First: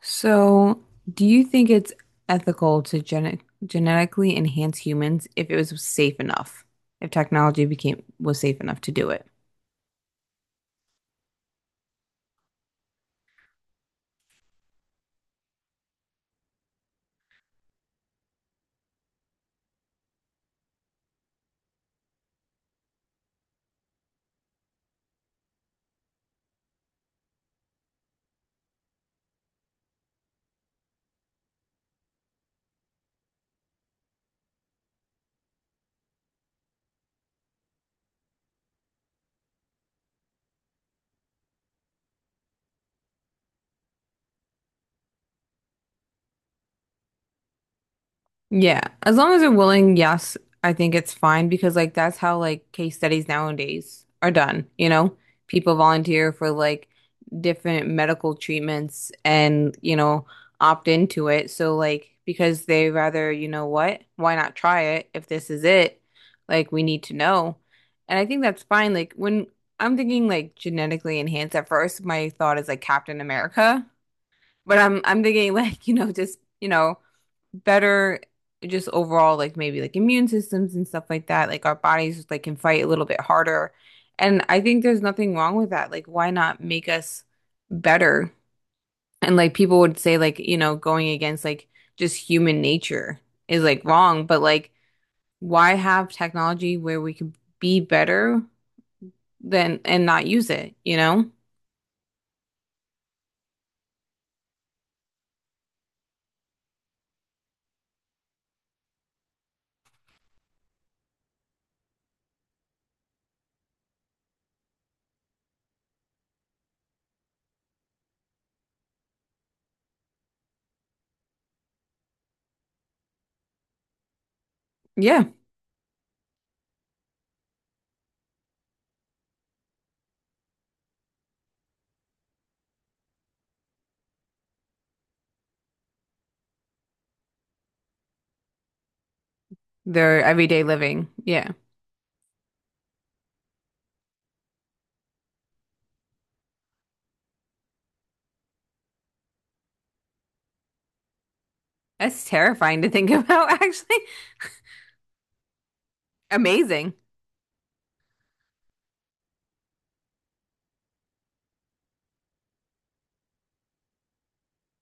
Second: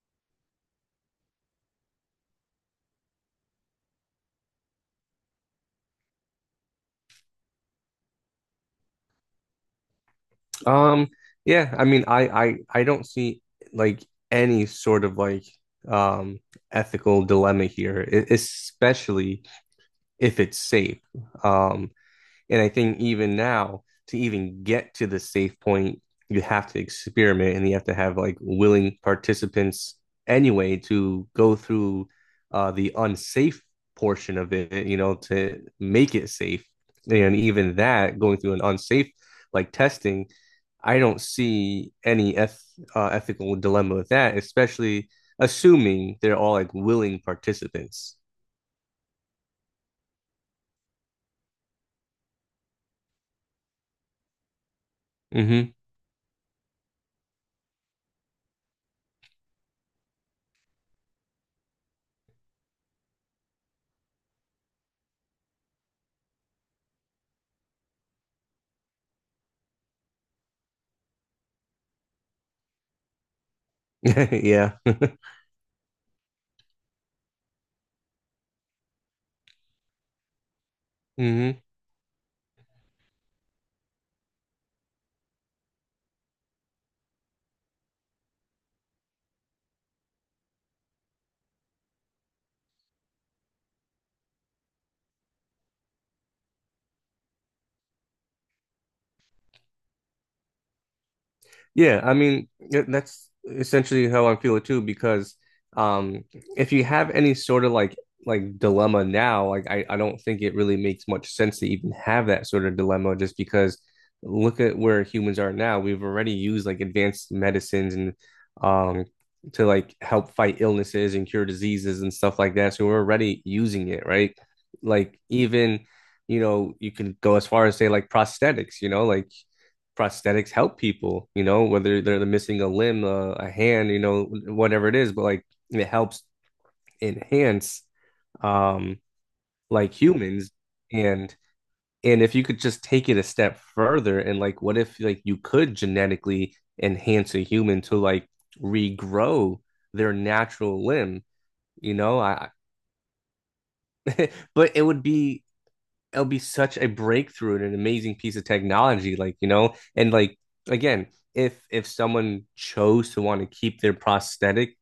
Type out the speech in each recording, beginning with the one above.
So, do you think it's ethical to genetically enhance humans if it was safe enough? If technology became was safe enough to do it? Um, yeah, I mean, I don't see like any sort of um ethical dilemma here, especially if it's safe. Um, and I think even now, to even get to the safe point, you have to experiment and you have to have like willing participants anyway to go through the unsafe portion of it to make it safe. And even that, going through an unsafe like testing, I don't see any ethical dilemma with that, especially assuming they're all like willing participants. Yeah, as long as they're willing, yes, I think it's fine because like that's how like case studies nowadays are done, you know? Hmm. People volunteer for like different medical treatments and, you know, opt into it. So like because they rather, you know what? Why not try it if this is it? Like we need to know. And I think that's fine. Like when I'm thinking like genetically enhanced at first, my thought is like Captain America. But Yeah. I'm thinking like, you know, just, you know, better just overall like maybe like immune systems and stuff like that. Hmm. Like our bodies just like can fight a little bit harder. And I think there's nothing wrong with that. Like why not make us better? And like people would say like, you know, going against like just human nature is like wrong, but like why have technology where we could be better than and not use it, you know? Yeah, I mean yeah, that's essentially how I'm feeling too because um if you have any sort of like dilemma now, like I don't think it really makes much sense to even have that sort of dilemma just because look at where humans are now. We've already used like advanced medicines and um to like help fight illnesses and cure diseases and stuff like that. So we're already using it, right? Like Yeah, even, you know, you can go as far as say like prosthetics, you know, like prosthetics help people, you know, whether they're missing a limb, a hand, you know, whatever it is, but like it helps enhance um like their humans everyday living. and Yeah. If you could just take it a step further and like what if like you could genetically enhance a human to like regrow their natural limb, you know? That's I terrifying to think about, actually. but it would be it'll be such a Amazing. breakthrough and an amazing piece of technology like you know and like again if someone chose to want to keep their prosthetic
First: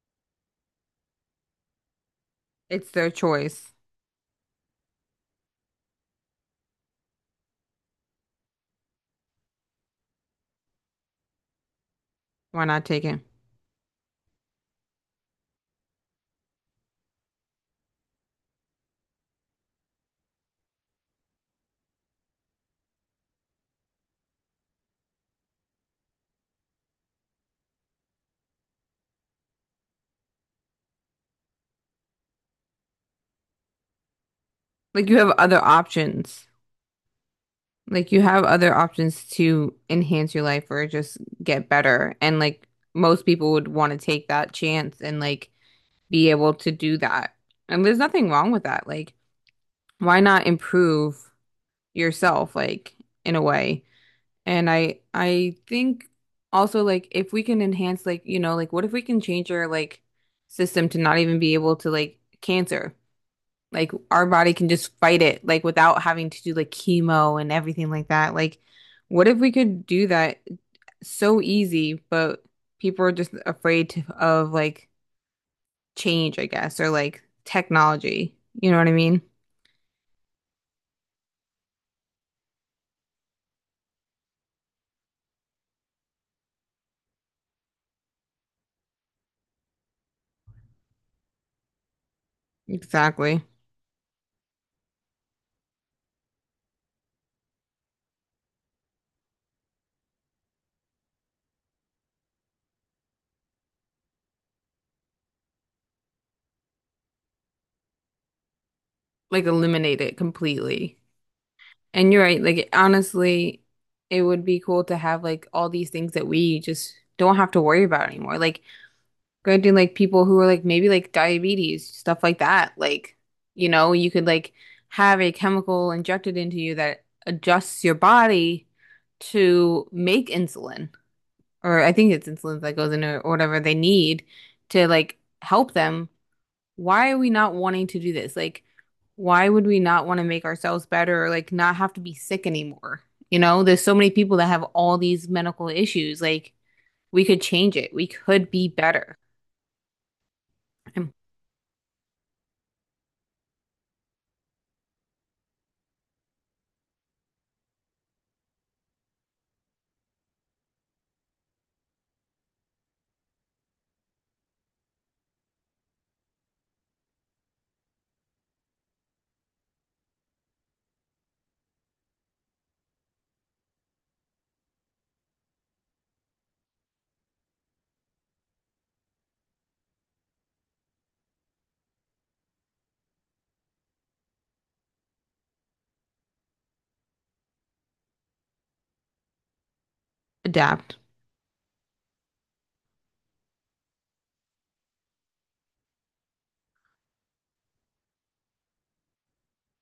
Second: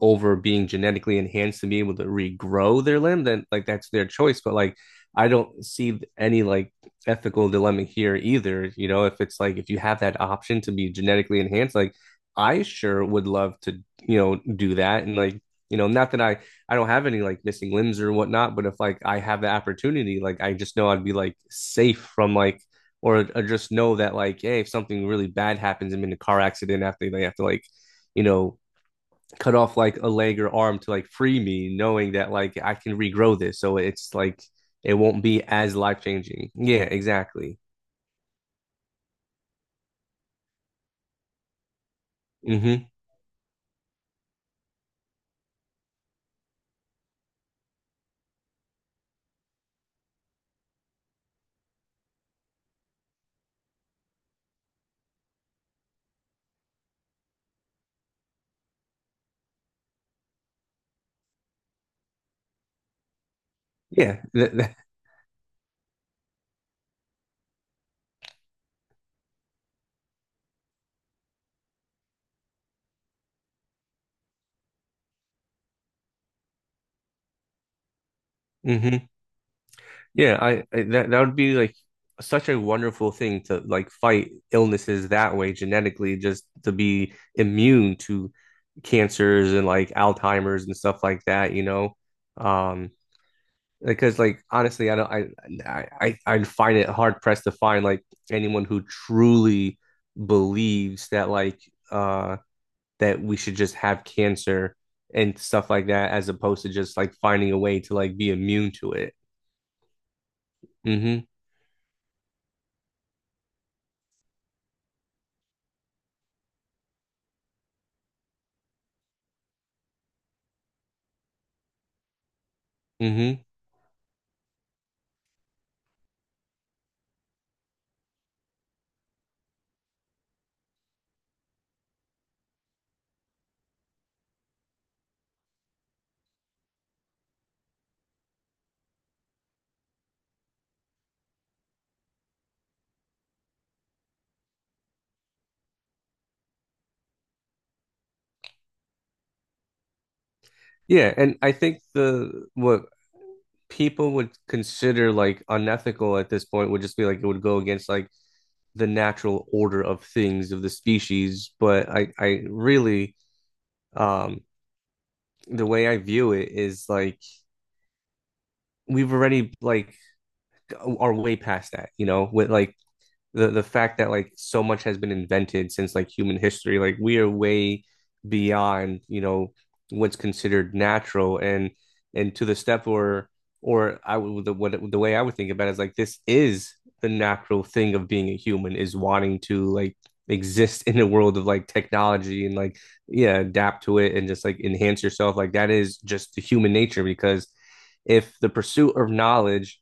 over being genetically enhanced to be able to regrow It's their their limb then like choice. that's their choice but like I don't see any like ethical dilemma here either, you know, if it's like if you have that option to be genetically enhanced like I Why not sure take it? would love to you know do that and like not that I don't have any like missing limbs or whatnot, but if like I have the opportunity, like I just know I'd be like safe from like or just know that like, hey, if something really bad happens, I'm in a car accident after they have to like, you know, cut off like a leg or arm to like free me, knowing that like I can regrow this. So it's like it Like you won't have be other as life options. changing. Yeah, exactly. Like you have other options to enhance your life or just get better. And like Hmm. most people would want to take that chance and like be able to do that. And there's nothing wrong with that. Like why not improve yourself like in a way? And I think also like if we can enhance like, you know, like what if we can change our like system to not even be able to like cancer? Like Yeah. our body can just fight it, like without having to do like chemo and everything like that. Like, what if we could do that so easy, but people are just afraid to, of like change, I guess, or like technology. You know what I Hmm. mean? Yeah, I that that would be like such a wonderful thing to like fight illnesses that way genetically, just to be immune to cancers and like Alzheimer's and stuff like that, you know? Um, Exactly. because like honestly, I don't I I'd find it hard pressed to find like anyone who truly believes that uh that we should just have cancer and stuff like that as opposed to just like finding a way to like be immune to it. Like eliminate it completely. Mm-hmm. And you're right, like honestly, it would be cool to have like all these things that we just don't have to worry about anymore. Like granted, like people who are like maybe like diabetes, stuff like that. Like, Mm-hmm. you know, you could like have a chemical injected into you that adjusts your body to make insulin, or I think it's insulin that goes in or whatever they need to like help them why are we not wanting to do this? Like, why would we not want to make ourselves better or like not have to be sick anymore? You know, there's so many people that have all these medical issues. Like, we could change it. We could be better and Yeah, and I think the what people would consider like unethical at this point would just be like it would go against like the natural order of things of the species. But I really, um, the way I view it is like we've already like are way past that, you know, with like the fact that like so much has been invented since like human history like we are way beyond you know what's considered natural and to the step or I would the what the way I would think about it is like this is the natural thing of being a human is wanting to like exist adapt. in a world of like technology and like yeah adapt to it and just like enhance yourself like that is just the human nature because if the pursuit of knowledge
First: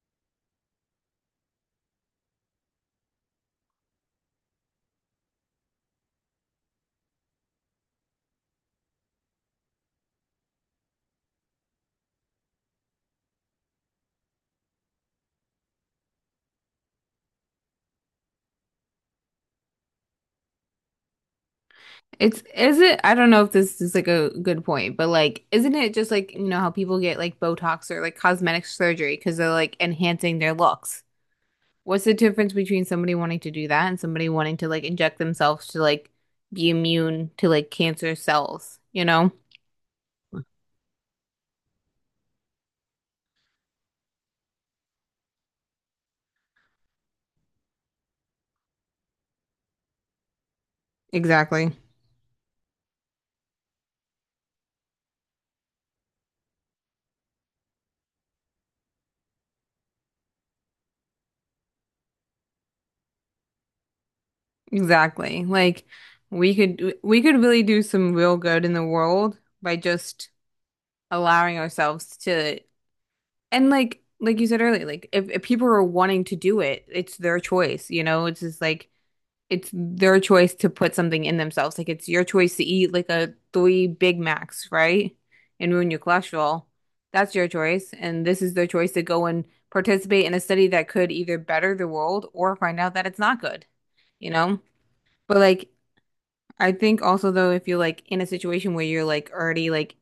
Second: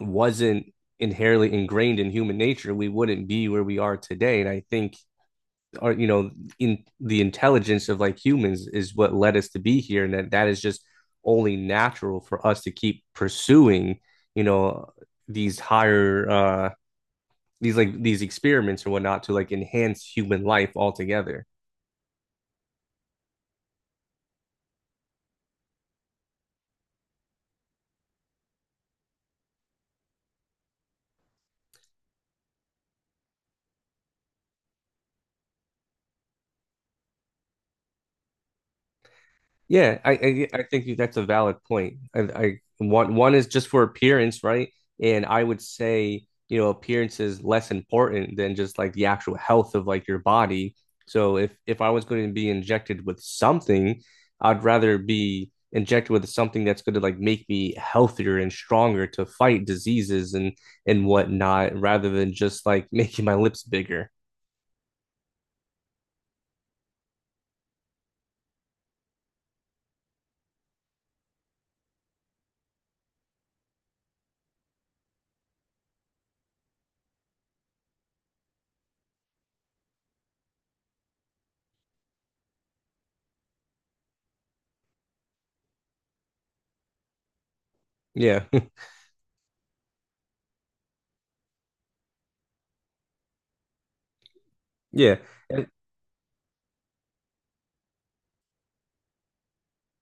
wasn't inherently ingrained in human nature, we wouldn't be where we are today. And I think our, you know, in the intelligence of like humans is what led us to be here. And that that is just only natural for us to keep pursuing, you know, these higher these like these experiments or whatnot to like enhance human life altogether. It's, is it, I don't know if this is like a good point, but like, isn't it just like, you know, how people get like Botox or like cosmetic surgery because they're like enhancing their looks? What's the difference between somebody wanting to do that and somebody wanting to like inject themselves to like be immune to like cancer cells, you know? Yeah, I think you, that's a valid point. I one is just for appearance, right? And I would say, you know, appearance is less important than just like the actual health of like your body. So if Exactly. if I was going to be injected with something, I'd rather be injected with something that's going to like make me healthier and stronger to fight diseases and whatnot, rather than just like making my lips bigger. Exactly. Like we could really do some real good in the world by just allowing ourselves to and like you said earlier, like if people are wanting to do it, it's their choice, you know? It's just like it's their choice to put something in themselves. Like it's your choice to eat like a three Big Macs, right? And ruin your cholesterol. That's your choice. And this Yeah, is their choice to go and participate in a study that could either better the world or find out that it's not good, you know? yeah. But And, like I think also though if you're like in a situation where you're like already like,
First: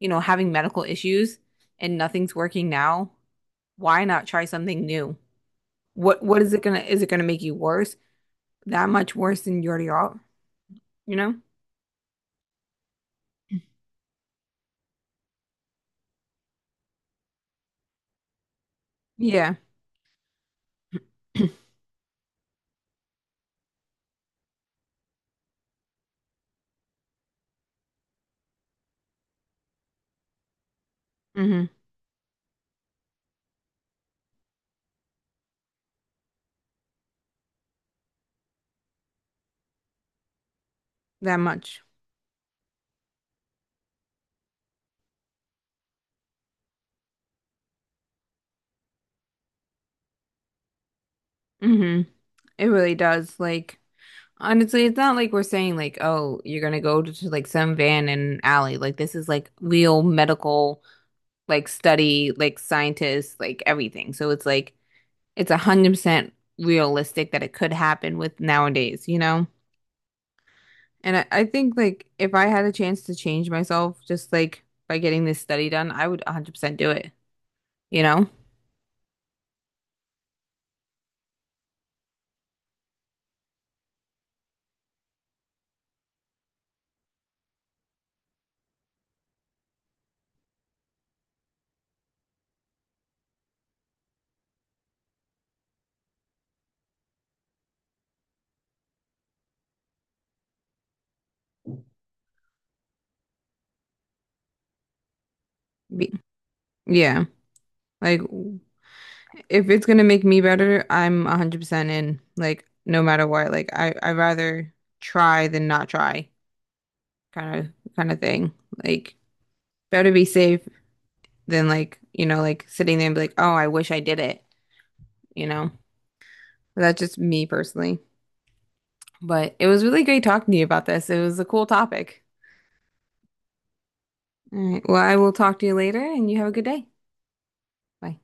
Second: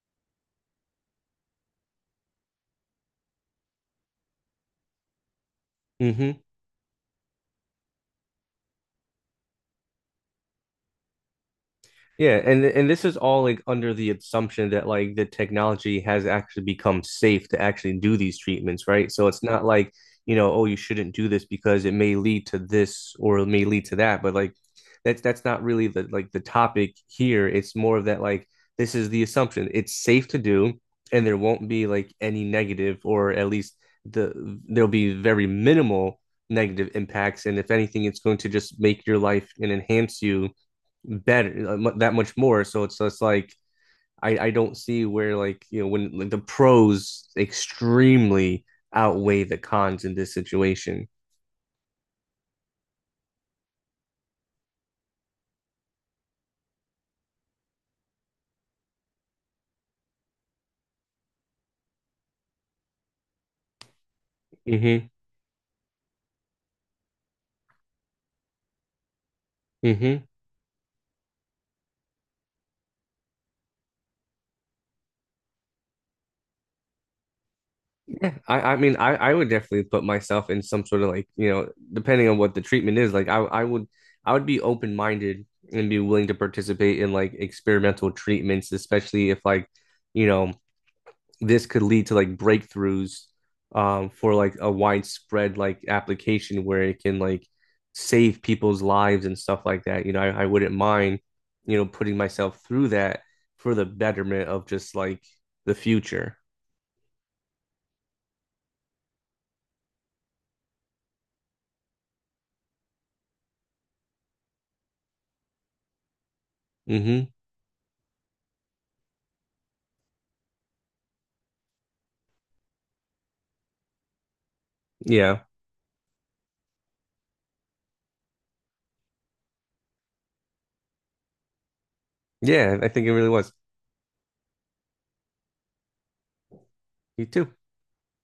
you know, having medical issues and nothing's working now, why not try something new? What mhm. Is it gonna make you worse? That much worse than you already are, you know? Yeah, and this is all like under the assumption that like the technology has actually become safe to actually do these treatments, right? So it's Yeah. not like, you know, oh, you shouldn't do this because it may lead to this or it may lead to that, but like that's not really the like the topic here. It's more of that like this is the assumption. It's safe to do and there hmm won't be like any negative or at least the there'll be very minimal negative impacts and if anything it's going to just make your life and enhance you That better much. That much more. So it's just like I don't see where like you know when like the pros extremely outweigh the cons in this situation. Hmm It really does. Like, honestly, it's not like we're saying like, oh, you're gonna go like some van in an alley. Like, this is like real medical, like study, like scientists, like everything. So it's like Mm-hmm. it's 100% realistic that it could happen with nowadays, you know? Mm-hmm. And I think like if I had a chance to change myself, just like by getting this study done, I would 100% do it, you know? Yeah. I mean I would definitely put myself in some sort of like, you know, depending on what the treatment is, like I would I would be open minded and be willing to participate in like experimental treatments, especially if like, you know, this could lead to like breakthroughs for like a widespread like application where it can like save people's lives and stuff like that. You know, I wouldn't mind, you know, putting myself through that for the betterment of just like the Be future. yeah. Like if it's gonna make me better, I'm 100% in. Like no matter what. Like I rather try than not try Hmm. kind of thing. Like better be safe than like, you know, like sitting there and be like, "Oh, I wish I did it." Yeah. You know? But that's just me personally. But it was really great talking to you about this. It was a cool topic. Yeah, I think it really was. All right. Well, I will talk to you later and you have a good day. You too. Bye.